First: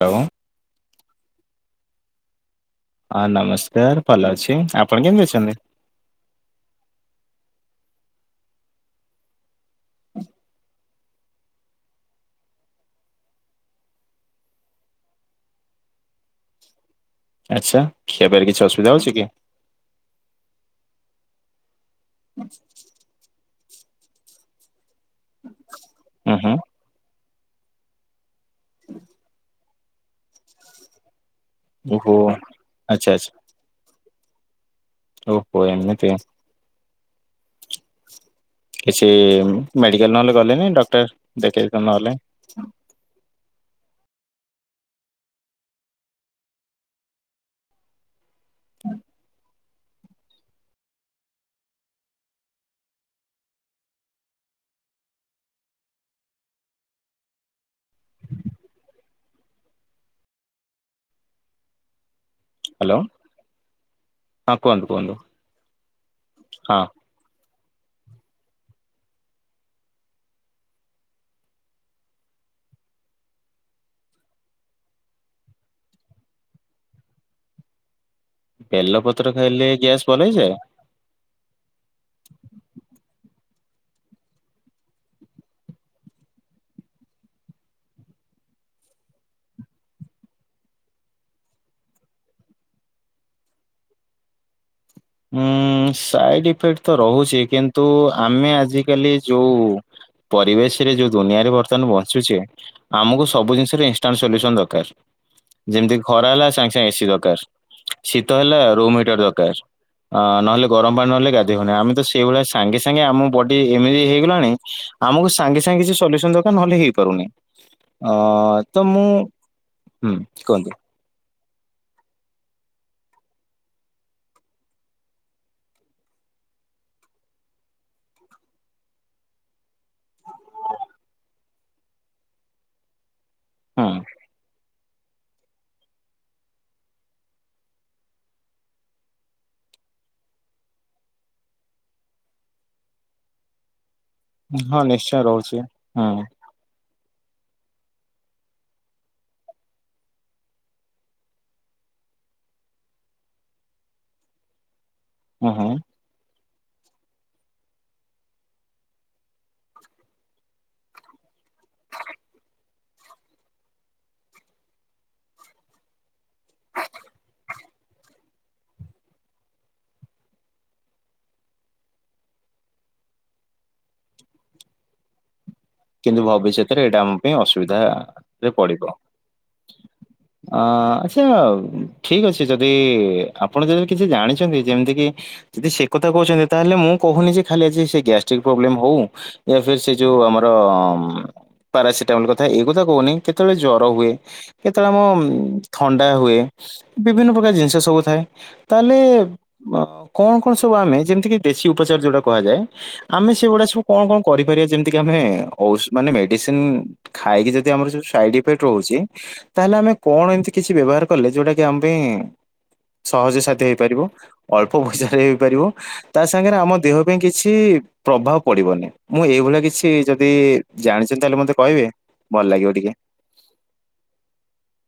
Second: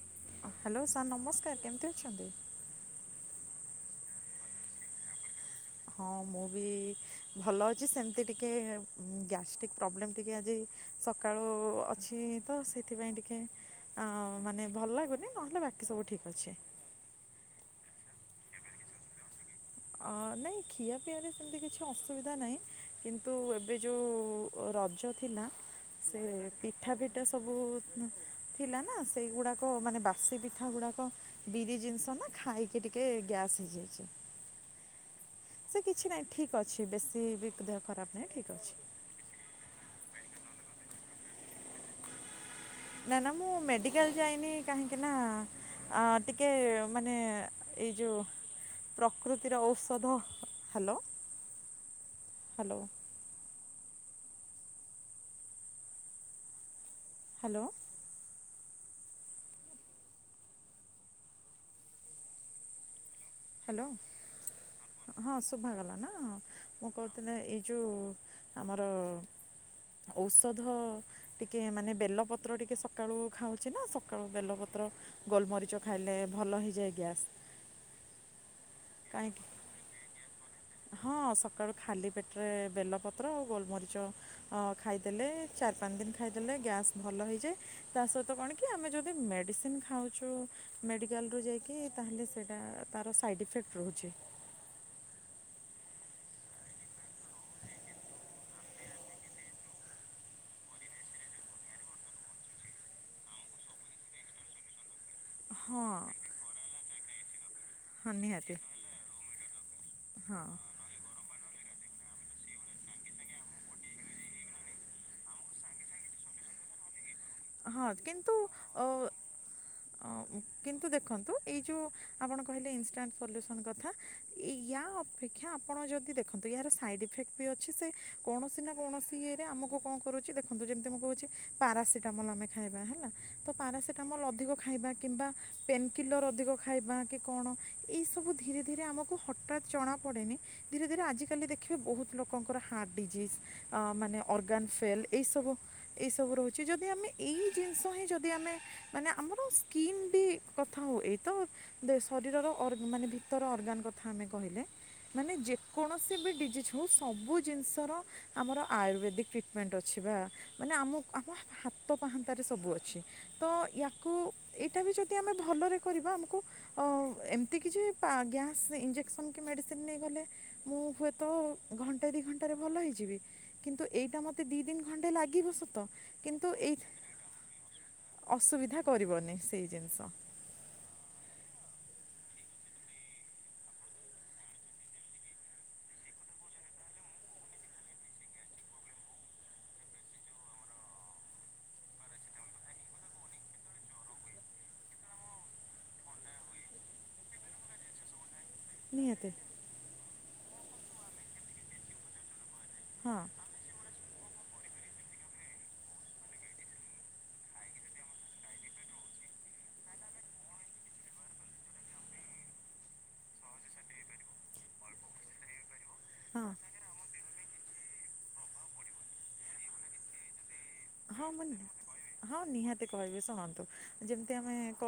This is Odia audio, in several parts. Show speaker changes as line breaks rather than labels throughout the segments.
ହ୍ୟାଲୋ
ହ୍ୟାଲୋ ସାର୍ ନମସ୍କାର। କେମତି ଅଛନ୍ତି।
ହଁ ନମସ୍କାର ଭଲ ଅଛି ଆପଣ କେମିତି ଅଛନ୍ତି।
ହଁ ମୁଁ ବି ଭଲ ଅଛି ସେମିତି ଟିକେ ଗ୍ୟାଷ୍ଟ୍ରିକ ପ୍ରୋବ୍ଲେମ୍ ଟିକେ ଆଜି ସକାଳୁ ଅଛି। ତ ସେଥିପାଇଁ ଟିକେ ମାନେ ଭଲ ଲାଗୁନି ନହେଲେ ବାକି ସବୁ ଠିକ ଅଛି।
ଆଚ୍ଛା ଖିବାର କିଛି ଅସୁବିଧା ହଉଛି କି?
ହଁ ନାଇଁ ଖିଆ ପିଆରେ ସେମତି କିଛି। ଅସୁବିଧା ନାହିଁ କିନ୍ତୁ? ଯୋଉ ରଜ ଥିଲା। ସେ
ଉଁ ହୁଁ
ପିଠା ପିଠି। ଏ ସବୁ ଥିଲା ନା ସେ ଗୁଡାକ। କ ମାନେ ବାସି ପିଠା ଗୁଡାକ। ବିରି
ଓହୋ
ଜିନିଷ ନା ଖାଇକି ଟିକେ
ଆଚ୍ଛା ଆଚ୍ଛା
ଗ୍ୟାସ୍ ହେଇଯାଇଛି।
ଓହୋ ଏମିତି।
ବେଶି ବି ଦେହ ଖରାପ୍ ନାହିଁ ଠିକ୍। ଅଛି
କିଛି ମେଡିକାଲ୍ ନହେଲେ ଗଲେନି ଡକ୍ଟର ଦେଖେଇ ଦେଇଥାନ୍ତ ନ ହେଲେ।
ନା ନା ମୁଁ ମେଡିକାଲ ଯାଇନି କାହିଁକି ନା ଟିକେ ମାନେ ଏଇ ଯୋଉ ପ୍ରକୃତିର ଓସ୍। ଓଧ hello hello. Hello.
Hello
hello, ହଁ ଶୁଭା ଗଲା ନା? ହଁ
ହଁ
ମୁଁ କହୁଥିଲି ହେ ଏଇ ଯୋଉ ଆମର ଔଷଧ ଟିକେ ମାନେ ବେଲପତ୍ର ଟିକେ ସକାଳୁ ଖାଉଛି ନା। ସକାଳୁ ବେଲପତ୍ର ଗୋଲମରିଚ ଖାଇଲେ ଭଲ ହେଇଯାଏ ଗ୍ୟାସ୍।
ବେଲ ପତ୍ର
କାହିଁକି
ଖାଇଲେ ଗ୍ୟାସ୍ ଭଲ ହେଇଯାଏ?
ହଁ ସକାଳୁ ଖାଲି ପେଟରେ ବେଲ ପତ୍ ବେଲପତ୍ର ଆଉ ଗୋଲମରିଚ ଖାଇଦେଲେ ଚାରି ପାଞ୍ଚ ଦିନ ଖାଇଦେଲେ ଗ୍ୟାସ ଭଲ ହେଇଯାଏ। ତା ସହିତ କଣ କି ଆମେ ଯଦି ମେଡିସିନ ଖାଉଛୁ ମେଡିକାଲରୁ ଯାଇକି? ତାହେଲେ ସେଇଟା ତାର ସାଇଡ ଇଫେକ୍ଟ ରହୁଛି।
ଉଁ, ସାଇଡ୍ ଇଫେକ୍ଟ ତ ରହୁଛି। କିନ୍ତୁ ଆମେ ଆଜିକାଲି ଯୋଉ ପରିବେଶରେ ଯୋଉ ଦୁନିଆରେ ବର୍ତ୍ତମାନ ବଞ୍ଚୁଚେ। ଆମକୁ ସବୁ ଜିନିଷର ଇନସଟାଣ୍ଟ ସଲ୍ୟୁସନ୍ ଦରକାର।
ହଁ
ଯେମିତି ଖରା ହେଲା ସାଙ୍ଗେ ସାଙ୍ଗେ ଏସ କି ଦରକାର।
ହଁ
ଶୀତ
ନିହାତି
ହେଲା ରୁମ୍ ହିଟର୍ ଦରକାର। ଅ
ହଁ
ନହେଲେ ଗରମ ପାଣି ନହଲେ ଗାଧେ ଦେଖୁନ ଆମେ ତ ସେଇ ଭଳିଆ ସାଙ୍ଗେ ସାଙ୍ଗେ ଆମ ବଡି ଏମିତି ହେଇଗଲାଣି। ଆମକୁ ସାଙ୍ଗେ ସାଙ୍ଗେ କିଛି ସଲ୍ୟୁସନ ଦାରକାର ନହେଲେ ହେଇପାରୁନି।
ହଁ
ଅ
କିନ୍ତୁ
ତ ମୁଁ ହୁଁ
ଅ
କୁହନ୍ତୁ
କିନ୍ତୁ ଦେଖନ୍ତୁ। ଏଇ ଯୋଉ ଆପଣ କହିଲେ ଇନଷ୍ଟାଣ୍ଟ ସଲ୍ୟୁସନ୍ କଥା ୟା ଅପେକ୍ଷା ଆପଣ ଯଦି ଦେଖନ୍ତୁ ଏହାର ସାଇଡ ଇଫେକ୍ଟ ବି ଅଛି ସେ କୌଣସି ନା କୌଣସି ଇୟେରେ ଆମକୁ କଣ କରୁଛି ଦେଖନ୍ତୁ ଯେମିତି ମୁଁ କହୁଛି ପାରା ଠାମଲ ଆମେ ଖାଇବା ହେଲା। ତ
ହୁଁ
ପାରାସିଟାମୋଲ ଅଧିକ ଖାଇବା। କିମ୍ବା ପେନ୍କିଲର ଅଧିକ ଖାଇବା କି କଣ ଏଇ ସବୁ ଧୀରେ ଧୀରେ ଆମକୁ ହଠାତ୍ ଜଣା ପଡ଼େନି ଧୀରେ ଧୀରେ ଆଜିକାଲି ଦେଖିବେ ବହୁତ ଲୋକଙ୍କର ହାର୍ଟ ଡିଜିଜ୍ ଆ ମାନେ ଅର୍ଗାନ
ହଁ
ଫେଲ୍
ନିଶ୍ଚୟ
ଏଇ ସବୁ
ରହୁଛି ହୁଁ
ଏଇ ସବୁ ରହୁଛି ଯ ଆମେ ଏଇ ଜିନିଷ ହିଁ ଯଦି ଆମେ ମାନେ ଆମର ସ୍କିନ୍ ବି କଥା ହଉ ଏଇ ତ ଶରୀରର ଅର୍ଗା ମାନେ ଭିତର ଅର୍ଗାନ କଥା ଆମେ କହିଲେ। ମାନେ
ହୁଁ ହୁଁ
ଯେକୌଣସି ବି ଡିଜିଜ୍। ଯେଉଁ ସବୁ ଜିନିଷର ଆମର ଆୟୁର୍ବେଦିକ ଟ୍ରିଟମେଣ୍ଟ ଅଛି ବା ମାନେ ଆମ ଆମ ହାତ ପାହାନ୍ତାରେ ସବୁ ଅଛି। ତ ୟାକୁ ଏଇଟା ବି ଯଦି ଆମେ ଭଲରେ କରିବା ଆମକୁ ଏମିତି କିଛି ପା ଗ୍ୟାସ୍ ଇଞ୍ଜେକ୍ସନ କି ମେଡ଼ିସିନ ନେଇଗଲେ। ମୁଁ ହୁଏତ ଘଣ୍ଟେ ଦି ଘଣ୍ଟାରେ ଭଲ ହେଇଯିବି। କିନ୍ତୁ ଏଇଟା ମୋତେ ଦିଇ ଦିନ ଘଣ୍ଟେ ଲାଗିବ ସତ
କିନ୍ତୁ ଭବିଷ୍ୟତରେ ଏଇଟା ଆମ ପାଇଁ ଅସୁବିଧା ରେ
ଅସୁବିଧା
ପଡିବ
କରିବନି ସେଇ ଜିନିଷ
ଅ ଆଚ୍ଛା। ଠିକ ଅଛି ଯଦି ଆପଣ ଯଦି କିଛି ଜାଣିଛନ୍ତି। ଯେମିତି କି ଯଦି ସେ କଥା କହୁଛନ୍ତି। ତାହେଲେ ମୁଁ କହୁନି ଯେ ଖାଲି ଆଜି ସେ ଗ୍ୟାଷ୍ଟ୍ରିକ ପ୍ରୋବ୍ଲେମ ହଉ ସେ ଯୋଉ ଆମର ର ପାରାସିଟାମଲ କଥା ଏଇ କଥା କହୁନି କେତେବେଳେ ଜର ହୁଏ କେତେବେଳେ ଆମ ଥଣ୍ଡା ହୁଏ ବିଭିନ୍ନ ପ୍ରକାର ଜିନିଷ ସବୁ ଥାଏ। ତାହେଲେ
ନିହାତି
କଣ କଣ ସବୁ ଆମେ ଯେମିତି କିି ଦେଶୀ ଉପଚାର ଯଉଟା କୁହାଯାଏ।
ହଁ
ଆମେ ସେଗୁଡା ସଵୁ କଣ କଣ କରିପାରିବା ଯେମିତି କିି ଆମେ ମାନେ ମେଡିସିନ ଖାଇକି ଯଦି ଆମର ସାଇଡ ଇଫେକ୍ଟ ରହୁଛି। ତାହେଲେ ଆମେ କଣ ଏମତି କିଛି ବ୍ୟବହାର କଲେ ଯୋଉଟା କି ଆମ ପାଇଁ ସହଜ ସାଧ୍ୟ ହେଇପାରିବ। ଅଳ୍ପ ପଈସାରେ ହେଇପାରିବ ତା
ହଁ
ସାଙ୍ଗରେ ଆମ ଦେହ ପାଇଁ କିଛି ପ୍ରଭାବ ପଡିବନି ମୁଁ ଏଇଭଳିଆ କିଛି ଯଦି ଦି।
ହଁ ମ ହଁ ନିହାତି
ଟିକେ
କହିବି ଶୁଣନ୍ତୁ ଯେମିତି ଆମେ କ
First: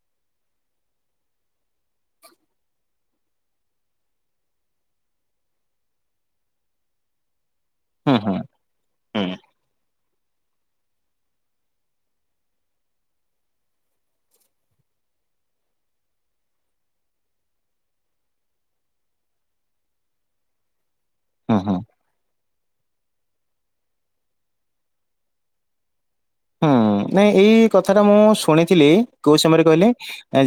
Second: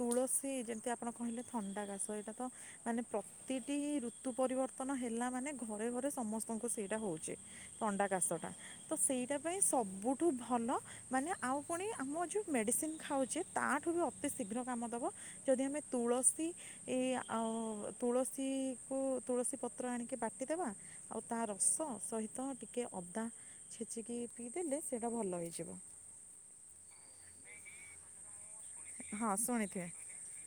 ତୁଳସୀ ଯେମିତି ଆପଣ କହିଲେ ଥଣ୍ଡା ଖାସ ଏଇଟା ତ ମାନେ ପ୍ରତିଟି ଋତୁ ପରିବର୍ତ୍ତନ ହେଲା ମାନେ ଘରେ ଘରେ ସମସ୍ତଙ୍କୁ ସେଇଟା ହଉଛି। ଥଣ୍ଡା
ହୁଁ
କାଶ
ହୁଁ
ଟା ତ
ହୁଁ
ସେଇଟା ପାଇଁ ସବୁ। ଠୁ ଭଲ ମାନେ ଆଉ ପୁଣି ଆମ ଯୋଉ ମେଡିସିନ ଖାଉଛେ ତାଠୁ ବି ଅତି ଶୀଘ୍ର କାମ ଦବ ଯଦି ଆମେ ତୁଳସୀ ଏ ଆଉ ତୁଳସୀକୁ ତୁଳସୀ ପତ୍ର ଆଣିକି ବାଟିଦବା। ଆଉ ତା
ହୁଁ
ରସ
ହୁଁ।
ସହିତ ଟିକେ ଅଦା ଛେଚିକି ପିଇଦେଲେ। ସେଇଟା ଭଲ ହେଇଯିବ।
ହୁଁ ନାଇଁ ଏଇ କଥା ଟା ମୁଁ ଶୁଣିଥିଲି
ହଁ
କୋଉ ସମୟରେ କହିଲେ
ଶୁଣିଥିବେ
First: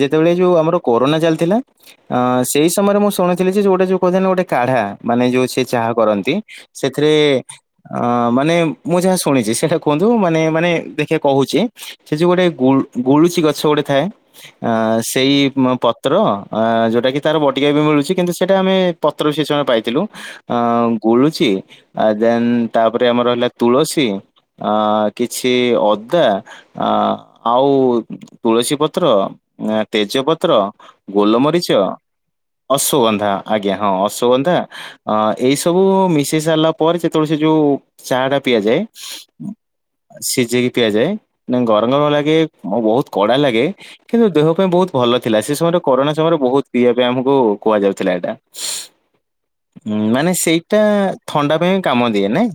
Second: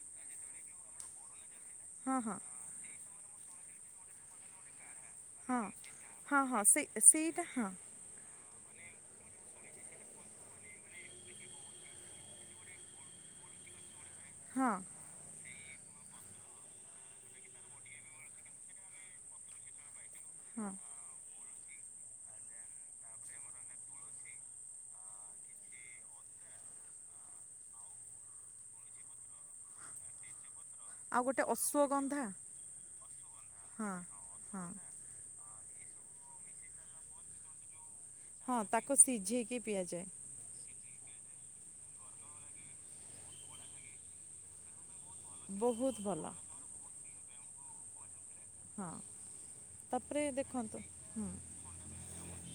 ଯେତେବେଳେ ଯୋଉ ଆମର କୋରୋନା ଚାଲିଥିଲା।
ହଁ
ଅ
ହଁ
ସେଇ ସମୟରେ ମୁଁ ଶୁଣି ଯଉଟା ଯଉ କହୁଥାନ୍ତି ଗୋଟେ କାଢା। ମାନେ ଯୋଉ ସେ
ହଁ
ଚାହା କରନ୍ତି
ହଁ ହଁ ସେଇ
ସେଥିରେ
ସେଇଟା ହଁ
ଅଁ ମାନେ ମୁଁ ଯାହା ଶୁଣିଛି ସେଇଟା କୁହନ୍ତୁ ମାନେ ମାନେ ଦେଖିବା କହୁଛି। ସେ ଯୋଉ ଗୋଟେ ଗୁଳୁ ଗୁଳୁଚି ଗଛ ଗୋଟେ ଥାଏ
ହଁ
ଅ ସେଇ ପତ୍ର ଯେଉଁଟାକି ତାର ବଟିକା ବି ମିଳୁଛି କିନ୍ତୁ ସେଇଟା ଆମେ ପତ୍ର ବି ସେ ସମୟରେ ପାଇଥିଲୁ ଅ
ହଁ
ଗୁଳୁଚି ଆ ଦେନ୍ ତାପରେ ଆମର ହେଲା ତୁଳସୀ ଅ କିଛି ସେ ଅଦା ଆଉ ତୁଳସୀ ପତ୍ର, ତେଜପତ୍ର
ଆଉ ଗୋଟେ
ଗୋଲମରିଚ,
ଅଶ୍ୱଗନ୍ଧା
ଅଶ୍ଵଗନ୍ଧା ଆଜ୍ଞା ହଁ ଅଶ୍ୱଗନ୍ଧା
ହଁ
ଅ ଏଇ ସବୁ ମିଶେଇ ସାରିଲା ପରେ ଯେତେବେଳେ ସେ ଯୋଉ ଚା ଟା
ହଁ
ପିଆଯାଏ
ତାକୁ ସିଝେଇକି ପିଆଯାଏ
ସିଝେଇକି ପିଆଯାଏ ନ ଗରମ ଗରମ ଲାଗେ ବହୁତ କଡ଼ା ଲାଗେ କିନ୍ତୁ ଦେହ ପାଇଁ ବହୁତ ଭଲ ଥିଲା ସେ ସମୟରେ
ବହୁତ
କରୋନା
ଭଲ
ସମୟରେ ବହୁତ ପିଇବା ପାଇଁ ଆମକୁ କୁ କୁହାଯାଉଥିଲା ଏଇଟା।
ହଁ
ଉଁ,
ତାପରେ
ମାନେ ସେଇଟା
ଦେଖନ୍ତୁ ହୁଁ
ଥଣ୍ଡା ପାଇଁ କାମ ଦିଏ ନାଇଁ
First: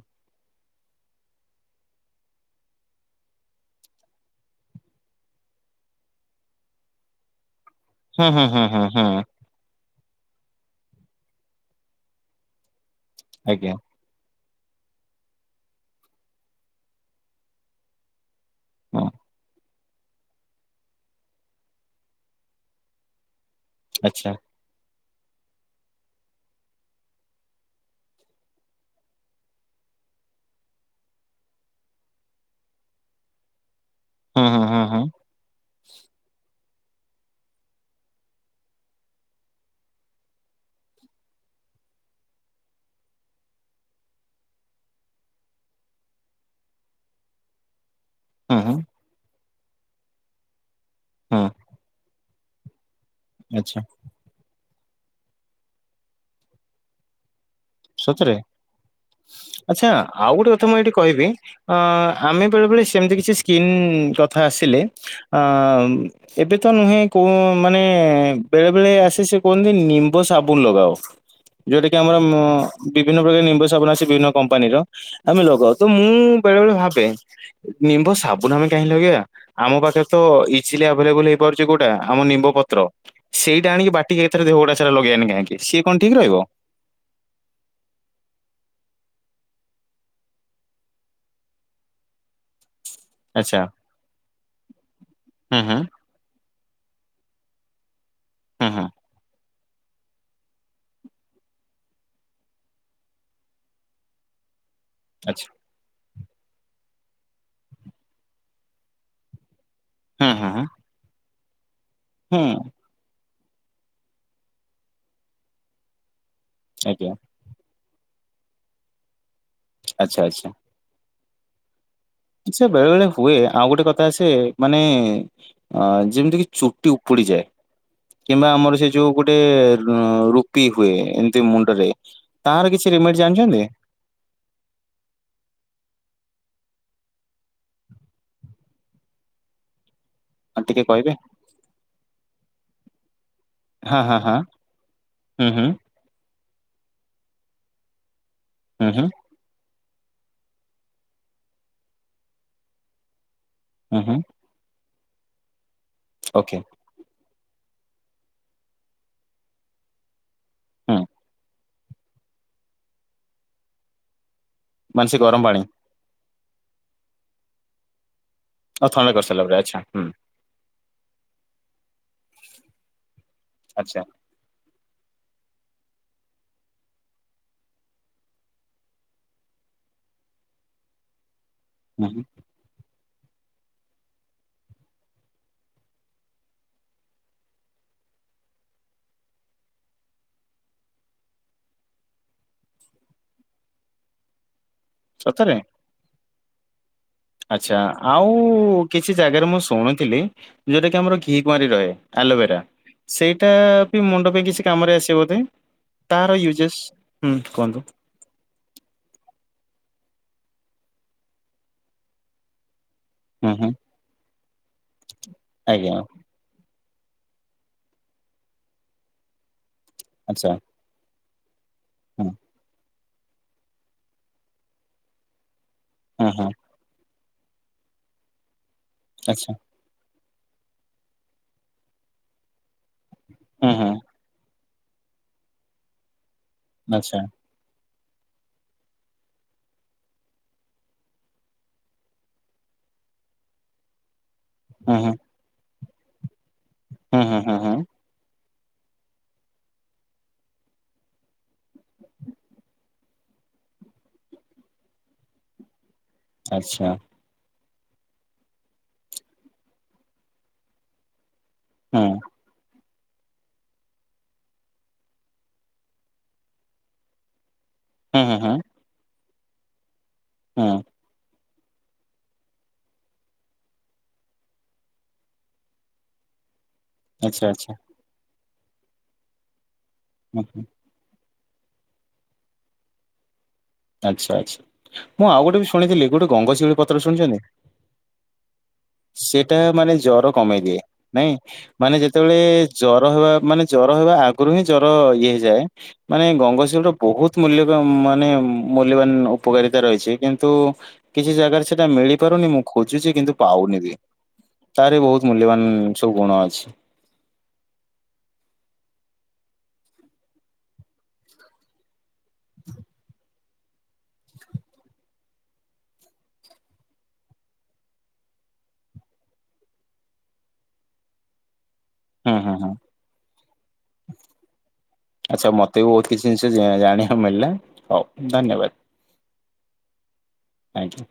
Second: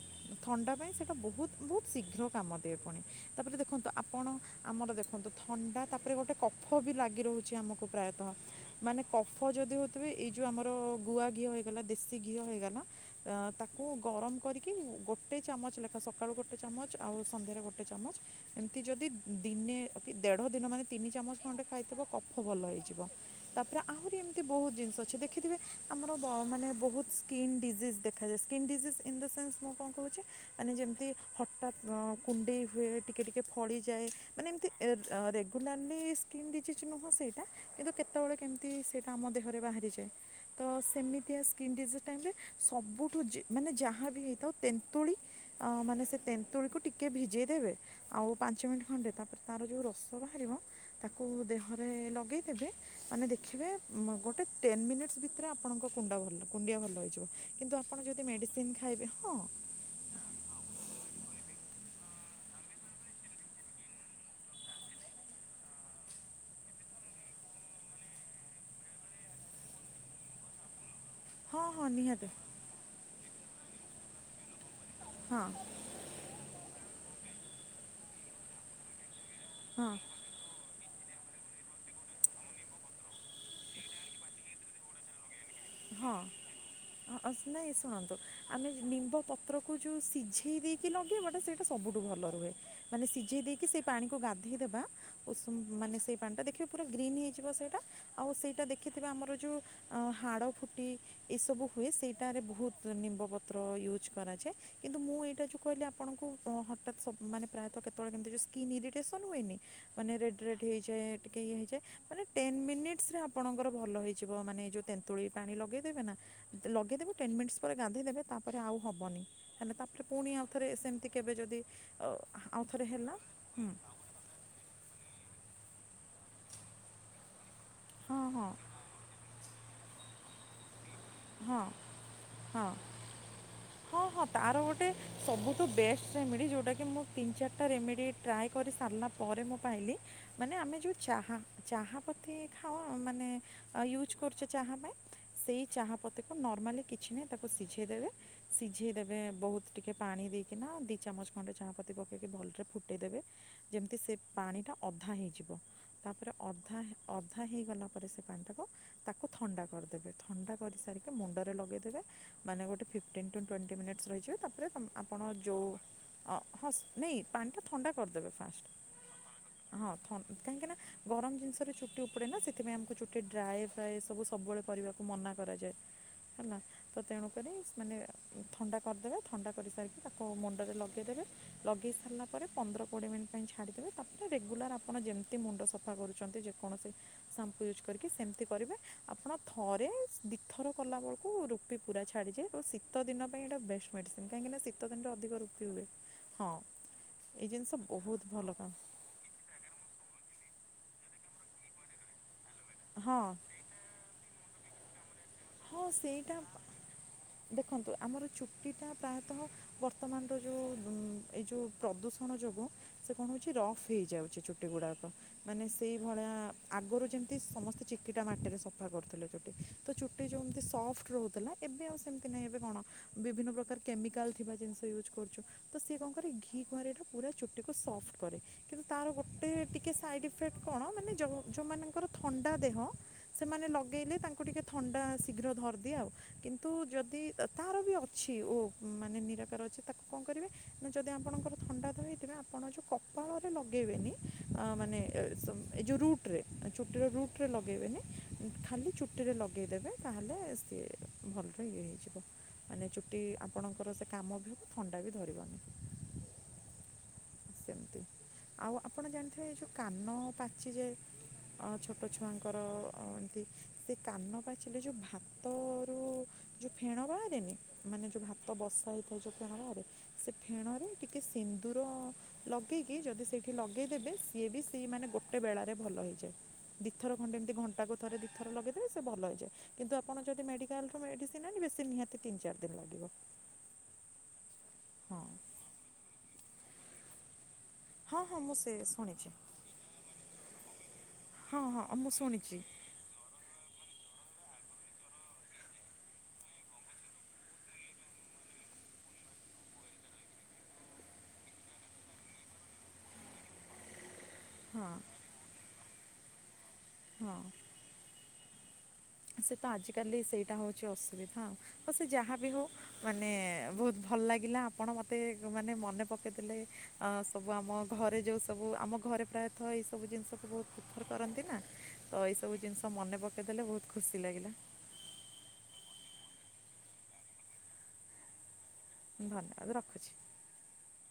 ଥଣ୍ଡା ପାଇଁ ସେଟା ବହୁତ ବହୁତ ଶୀଘ୍ର କାମ ଦିଏ ପୁଣି ତାପରେ ଦେଖନ୍ତୁ ଆପଣ ଆମର ଦେଖନ୍ତୁ ଥଣ୍ଡା ତାପରେ ଗୋଟେ କଫ ବି ଲାଗି ରହୁଛି ଆମକୁ
ହୁଁ
ପ୍ରାୟତଃ
ହୁଁ ହୁଁ ହୁଁ
ମାନେ
ହୁଁ
କଫ ଯଦି ହଉଥିବେ ଏଇ ଯୋଉ ଆମର ଗୁଆ ଘିଅ ହେଇଗଲା ଦେଶୀ ଘିଅ ହେଇଗଲା ଅ
ଆଜ୍ଞା
ତାକୁ ଗରମ କରିକି କି ଗୋଟେ ଚାମଚ ଲେଖାଁ ସକାଳୁ ଗୋଟେ ଚାମଚ ଆଉ ସନ୍ଧ୍ୟାରେ ଗୋଟେ ଚାମଚ ଏମିତି ଯଦି
ହଁ
ଦିନେ ଦେଢ ଦିନ ମାନେ ତିନି ଚାମଚ ଖଣ୍ଡେ ଖାଇଥିବ କଫ ଭଲ ହେଇଯିବ। ତାପରେ ଆହୁରି
ଆଚ୍ଛା
ଏମିତି ବହୁତ ଜିନିଷ ଅ ଦେଖିଥିବେ ଆମର ମାନେ ବହୁତ ସ୍କିନ୍ ଡିଜିଜ ଦେଖାଯାଏ skin disease in the sense ମୁଁ କଣ କହୁଛି ମାନେ ଯେମିତି ହଠାତ୍ କୁଣ୍ଡେଇ ହୁଏ ଟିକେ ଟିକେ ଫଳି
ହୁଁ
ମାନେ
ହୁଁ
ଏମତି
ହୁଁ ହୁଁ
ରେଗୁଲାର୍ ନୁହେଁ ସ୍କିନ୍ ଡିଜିଜ କିଛି ନୁହଁ ସେଇଟା କିନ୍ତୁ କେତେବେଳେ କେମିତି ସେଇଟା ଆମ ଦେହରେ ବାହାରିଯାଏ। ତ ସେମିତିଆ ସ୍କିନ ଡିଜିଜ ଟାଇମ୍ ରେ ସବୁଠୁ ମାନେ ଯାହାବି ହେଇଥାଉ ତେନ୍ତୁଳି ମାନେ ସେ ତେନ୍ତୁଳିକୁ ଟିକେ ଭିଜେଇ ଦେବେ ଆଉ
ହୁଁ
ପାଞ୍ଚ
ହୁଁ
ମିନିଟ୍ ଖଣ୍ଡେ ତା ତାର ଯୋଉ ରସ ବାହାରିବ ତାକୁ
ହୁଁ
ଦେହରେ ଲଗେଇ ଏବେ ମାନେ ଦେଖିବେ
ଆଚ୍ଛା
ଗୋଟେ ଟେନ୍ ମିନିଟ ଭିତରେ ଆପଣଙ୍କ କୁଣ୍ଡା ଭଲ କୁଣ୍ଡିଆ ଭଲ ହେଇଯିବ। କିନ୍ତୁ ଆପଣ ଯଦି
ସତରେ
ମେଡ଼ିସିନ୍ ଖାଇବେ ହଁ
ଆଚ୍ଛା ଆଉ ଗୋଟେ କଥା ମୁଁ ଏଇଠି କହିବି ଅ ଆମେ ବେଳେ ବଳେ ସେମତି କିଛି ସ୍କିନ୍ କଥା ଆସିଲେ ଅ ଏବେ ତ ନୁହେଁ କୋଉ ମାନେ ବେଳେ ବେଳେ ଆସେ ସେ କୁହନ୍ତିନି ନିମ୍ବ ସାବୁନ ଲଗାଅ।
ହଁ ହଁ
ଯୋଉଟା କିି ଆମର
ନିହାତି
ମ ବିଭିନ୍ନ ପ୍ରକାର ନିମ୍ବ ଆସେ ବିଭିନ୍ନ କମ୍ପାନୀର। ଆମେ
ହଁ
ଲଗାଉ ତ ମୁଁ ବେଳେ ବେଳେ ଭାବେ ନିମ୍ବ ସାବୁନ ଆମେ କାହିଁ ଲଗେଇବା? ଆମ
ହଁ
ପାଖରେ ତ ଇଛ୍ ଇଲି ଆଭେଲେବୁଲ ହେଇପାରୁଚି କୋଉଟା ଆମ ନିମ୍ବ ପତ୍ର। ସେଇଟା ଆଣିକି ବାଟିିକି ଏଥେରେ ଦେହଉଡା ସେରା ଲଗେଇବାନ କାହିଁକି? ସିଏ କଣ ଠିକ
ହଁ
ରହିବ?
ଅ- ଅ- ନାଇଁ ଶୁଣନ୍ତୁ ଆମେ ନିମ୍ବ ପତ୍ରକୁ ଯୋଉ ସିଝେଇ ଦେଇକି ଲଗେଇବାଟା ସେଇଟା ସବୁଠୁ ଭଲ ରୁହେ। ମାନେ ସିଝେଇ
ଆଚ୍ଛା
ଦେଇକି ସେଇ ପାଣିକୁ ଗାଧେଇଦେବା ଉଷୁମ
ହୁଁ ହୁଁ
ମାନେ ସେଇ ପାଣିଟା ଦେଖିବ ପୁରା ଗ୍ରୀନ୍ ହେଇଯିବ ସେଇଟା ଆଉ ସେଇଟା
ହୁଁ ହୁଁ
ଦେଖିଥିବେ ଆମର ଯୋଉ ଅ ହାଡ଼ ଫୁଟି ଏସବୁ ହୁଏ ସେଇଟାରେ ବୋହୁତ ନିମ୍ବ ପତ୍ର ୟୁଜ୍ କରାଯାଏ। କିନ୍ତୁ ମୁଁ ଏଇଟା
ଆଚ୍ଛା
ଯୋଉ କହିଲି ଆ ଆପଣଙ୍କୁ ଅ ହଠାତ୍ ସ ମାନେ ପ୍ରାୟତଃ କେତୋଳେ କେମତି ଯୋଉ ସ୍କିନ୍ ଇରିଟେସନ୍ ହୁଏନି? ମାନେ
ହୁଁ
ରେଡ
ହୁଁ
ରେଡ ହେଇଯାଏ। ଟିକେ ଇଏ ହେଇଯାଏ। ମାନେ
ହୁଁ
ଟେନ୍
ହୁଁ
ମିନିଟସରେ ଆ ଆପଣଙ୍କର ଭଲ ହେଇଯିବ ମାନେ ଏ ଯୋଉ ତେନ୍ତୁଳି ପାଣି ଲଗେଇ ଦେବେନା ଲଗେଇଦେବ
ଆଜ୍ଞା
ଟେନ ମିଣ୍ଟସ ପରେ ଗାଧେଇଦେବେ ତାପରେ ଆଉ ହବନି। ହେଲେ ତାପରେ ପୁଣି ଆଉଥରେ ସେମତି କେବେ ଯଦି
ସେ
ଆଉଥରେ
ବେଳେ ବେଳେ
ହେଲା
ହୁଏ ଆଉ
ହଁ
ଗୋଟେ କଥା ଆସେ ମାନେ ଅ ଯେମିତି କିି ଚୁଟି ଉପୁଡ଼ି ଯାଏ।
ହଁ
କିମ୍ବା
ହଁ
ଆମର ସେ ଯୋଉ ଗୋଟେ ର ରୁପି ହୁଏ ଏମିତି
ହଁ
ମୁଣ୍ଡରେ ତାର
ହଁ
କିଛି ରେମେଡି ଜାଣିଛନ୍ତି
ହଁ ହଁ ତାର ଗୋଟେ ସବୁଠୁ ବେଷ୍ଟ ରେମେଡ଼ି ଯୋଉଟା କି ମୁଁ ତିନି ଚାରିଟା ରେମିଡ଼ି ଟ୍ରାଏ କରି ସାରିଲା ପରେ ମୁଁ ପାଇଲି। ମାନେ
ଆଉ
ଆମେ
ଟିକେ
ଯୋଉ
କହିବେ
ଚାହା ଚାହା ପ ଠେ ଖାଉ ଅ ମାନେ
ହଁ
ୟୁଜ
ହଁ ହଁ
କରୁଚେ ଚାହା ପାଇଁ
ହୁଁ
ସେଇ
ହୁଁ
ତାହାପତେକୁ ନର୍ମାଲି କିଛି ନାହିଁ ତାକୁ ସିଝାଇ ଦେବେ।
ହୁଁ ହୁଁ
ସିଝେଇଦବେ ବହୁତ ଟିକେ ପାଣି ଦେଇକି ନା ଦିଇ ଚାମଚ ଖଣ୍ଡେ ଚାଣାପାତି ପକେଇକି ଭଲରେ ଫୁଟେଇଦେବେ। ଯେମିତି
ହୁଁ
ସେ
ହୁଁ
ପାଣି ଟା। ଅଧା ହେଇଯିବ। ତାପରେ
ଓକେ
ଅର୍ଧା ଅ କଥା ହେଇଗଲା ପରେ ସେ ପାଣି ଟାକୁ ତାକୁ ଥଣ୍ଡା କରିଦେବେ। କରି
ହୁଁ
ସାରିକି ମୁଣ୍ଡରେ ଲଗେଇ ମାନେ ଗୋଟେ ଫିଫ୍ଟିନ୍ ଟୁ ଟ୍ୱେଣ୍ଟି ମିନିଟ୍ ରହିଯିବ। ରେ
ମାନେ ସେ
ଆପଣ
ଗରମ ପାଣି
ଯୋଉ ଅଁ, ହସ୍ ନେଇ ପାଣିଟା ଥଣ୍ଡା କରିଦେବେ। ହଁ
ଆଉ ଥଣ୍ଡା କରିସାରିଲା ପରେ ଆଚ୍ଛା
ହଁ
ହୁଁ
କାହିଁକି ନା ଗରମ ଜିନିଷରେ ଚୁଟି ଉପଡେ ନା ସେଥିପାଇଁ ଆମକୁ ଚୁଟି ଡ୍ରାଏ ଫ୍ରାଏ
ଆଚ୍ଛା
ସବୁ ସବୁବେଳେ କରିବା ମନା କରାଯାଏ ହେଲା ତ ତେଣୁ କରି ସେ ମାନେ ଥଣ୍ଡା କରିଦେବେ, ଥଣ୍ଡା କରିସାରିକି ତାକୁ ମୁଣ୍ଡରେ ଲଗେଇଦେବେ ଲଗେଇ
ହୁଁ ହୁଁ
ସାରିଲା ପରେ ପନ୍ଦର କୋଡିଏ ମିନିଟ୍ ପାଇଁ ଛାଡିଦେବେ ତାପରେ ରେଗୁଲାର ଆପଣ ଯେମତି ମୁଣ୍ଡ ସଫା କରୁଛନ୍ତି ଯେକୌଣସି ସାମ୍ପ ୟୁଜ୍ କରିକି ସେମତି କରିବେ, ଆପଣ ଥ ଥରେ ଦିଇ ଥର କଲା ବଳକୁ ରୁପି ପୁରା ଛାଡିଯାଏ, ତ ଶୀତ ଦିନ ପାଇଁ ଏଇଟା ବେଷ୍ଟ ମେଡିସିନ କାହିଁକିନା ଶୀ ତ ଦିନର ଅଧିକ
ସତରେ
ରୁପି ହୁଏ। ହଁ। ଏଇ ଜିନିଷ
ଆଚ୍ଛା
ବହୁତ
ଆଉ
ଭଲ କାମ
କିଛି ଜାଗାରେ ମୁଁ ଶୁଣୁଥିଲି ଯୋଉଟା କିି ଆମର ଘିକୁମାରି ରହେ ଆଲବେରା
ହଁ
ସେଇଟା ବି ମୁଣ୍ଡ ପାଇଁ କିସ କାମରେ ଆସିବ ବୋଧେ।
ହଁ
ତାହାର
ସେଇଟା
ୟୁଜେସ୍ ହୁଁ କୁହନ୍ତୁ।
ଦେଖନ୍ତୁ ଆମର ଚୁଟି ଟା ପ୍ରାୟତଃ ବର୍ତ୍ତମାନର ଯୋଉ ଉଁ ଏଇ ଯୋଉ ପ୍ରଦୂଷଣ ଯୋଗୁ ସେ କଣ
ହୁଁ
ହଉଛି
ହୁଁ
ରଫ୍ ହେଇଯାଉଛି ଚୁ ଚୁଟି ଗୁଡ଼ାକୁ ମାନେ
ଆଜ୍ଞା
ସେଇ ଭଳିଆ ଆଗରୁ ଯେମିତି ସମସ୍ତେ ଚିକିଟା ମାଟିରେ ସଫା କରୁଥିଲେ ଚୁଟି। ତ ଚୁ ଚୁଟି
ଆଚ୍ଛା
ଯେମତି ସଫ୍ଟ ରହୁ ଏବେ ଆଉ ସେମିତି
ହୁଁ
ନାହିଁ, ଏବେ କଣ ବିଭିନ୍ନ ପ୍ରକାର କେମିକାଲ୍ ଥିବା ଜିନିଷ ୟୁଜ୍ କରୁଛୁ। ତ ସିଏ କଣ କରେ
ହୁଁ ହୁଁ
ଘିକୁମାରି ଟା ପୁରା ଚୁଟିକୁୁ ସଫ୍ଟ କରେ। କିନ୍ତୁ ତାର ଗୋଟେ
ଆଚ୍ଛା
ଟିକେ ସାଇଡ ଇଫେକ୍ଟ କଣ ମାନେ ଯୋଉ ଯୋଉମାନଙ୍କର ଥଣ୍ଡା ଦେହ ସେମାନେ
ହୁଁ ହୁଁ
ଲଗେଇଲେ ତାଙ୍କୁ ଟିକେ ଥଣ୍ଡା ଶୀଘ୍ର ଧରିଦିଏ ଆଉ। କିନ୍ତୁ
ଆଚ୍ଛା
ଯଦି ଅ, ତାର ବି ଅଛି ଓ ମାନେ ନିରାକାର ଅଛି, ତାକୁ କଣ କରିବେ ନା ଯଦି ଆପଣଙ୍କର ଥଣ୍ଡା ଦେହ ହେଇଥିବେ ଆପଣ ଯୋଉ କପାଳରେ ଲଗେଇବେନି। ଅ,
ହୁଁ
ମାନେ
ହୁଁ
ଏ -ସ ଏଇ ଯୋଉ ରୁ ଟ୍ରେ ଚୁଟିର
ହୁଁ
ରୁଟ୍
ହୁଁ
ରେ
ହୁଁ ହୁଁ
ଲଗେଇବେନି। ଖାଲି ଚୁଟି ରେ ଲଗ। [inaudible] ତାହେଲେ ସିଏ ଭଲରେ ଇଏ ହେଇଯିବ ମାନେ ଚୁଟି ଆପଣଙ୍କର ସେ କାମ ବି ହେବ ଥଣ୍ଡା ବି ଧରିବନି।
ଆଛା।
ସେମିତି ଆଉ ଆପଣ ଜାଣିଥିବେ ଏ ଯୋଉ କାନ ପାଚି ଯାଏ। ଆ ଛୋଟ
ହୁଁ
ଛୁଆଙ୍କର। [unintelligible] ସେ କାନ ପାଚିଲେ ଯୋଉ ଭାତରୁ ଯୋଉ ଫେଣ ବାହାରେନି। ମାନେ ଯୋଉ
ହୁଁ
ଭାତ
ହୁଁ
ବସା ହେଇଥାଏ ଯୋଉ। [unintelligible] ସେ
ହୁଁ ହୁଁ
ଫେଣରେ ଟିକେ ସିନ୍ଦୁର ଲଗେଇକି ଯଦି ସେଇଠି ଲଗେଇଦେବେ ସିଏ ବି ସେ ମାନେ ଗୋଟେ ବେଳାରେ ଭଲ ହେଇଯାଏ। ଦିଥର
ଆଚ୍ଛା
ଖଣ୍ଡେ ଏମତି
ଆଚ୍ଛା
ଘଣ୍ଟାକୁ ଥରେ। ଥର ଲଗେଇଦେବେ ସେ ଭଲ। [unintelligible] କିନ୍ତୁ ଆପଣ
ହୁଁ
ଯଦି
ହୁଁ
ମେଡିକାଲରୁ ମେଡିସି [unintelligible] ନିହାତି ତିନି ଚାରି ଦିନ ଲାଗିବ।
ଆଛା ଆଛା।
ହଁ
ମୁଁ ଆଉ ଗୋଟେ ବି ଶୁଣିଥିଲି ଗୋଟେ ଗଙ୍ଗଶିଉଳି [unintelligible] ସୁନିଚନ୍ତି
ହଁ ହଁ ମୁଁ ସେ ଶୁଣିଛି
ସେଟା ମାନେ ଜର କମେଇ ଦିଏ ନାଇଁ
ହଁ ହଁ
ମାନେ
ମୁଁ
ଯେତେବେଳେ
ଶୁଣିଛି
ଜର ହେବା ମାନେ ଜର ହେବା ଆଗ ଆଗୁରୁ ହିଁ ଜର ଇଏହେଇଯାଏ ମାନେ ଗଙ୍ଗଶିଉଳି ର ବହୁତ ମୂଲ୍ୟ ଉଁ ମାନେ ଉଁ ମୂଲ୍ୟବାନ ଉପକାରିତା ରହିଛି କିନ୍ତୁ କିଛି ଜାଗାରେ ସେଟା ମିଳି ପାରୁନି ମୁଁ ଖୋଜୁଛି କିନ୍ତୁ ପାଉନି ବି
ହଁ
ତାର ବହୁତ ମୂଲ୍ୟବାନ। ସବୁ ଗୁଣ ଅଛି।
ହଁ। ସେ ତ ଆଜିକାଲି ସେଇଟା ହଉଛି ଅସୁବିଧାଉ। ଯାହା ବିି ହଉ ମାନେ। ବହୁତ ଭଲ ଲାଗିଲା ଆପଣ ମୋତେ ମାନେ ମନେ ପକାଇ ଦେଲେ ସବୁ ଆମ ଘରେ ଯେଉଁ ସବୁ ଆମ ଘରେ ପ୍ରାୟତଃ ଏଇସବୁ ଜିନିଷକୁ ବହୁତ ପ୍ରିଫର୍ କରନ୍ତି ନା। ତ ଏଇ
ହୁଁ
ସବୁ
ହୁଁ ହୁଁ
ଜିନିଷ ମନେ ପକେଇ ତାେଲେ ବତ ହୁଁ ଖୁସି ଲାଗିଲା।
ଆଚଛା ମତେ ବି ବହୁତ କିଛି ଜିନିଷ ଜାଣିବାକୁ ମିଳିଲା ହଉ ଧନ୍ୟବାଦ।
ଭଲ ରଖୁଛି।
ଆଜ୍ଞା।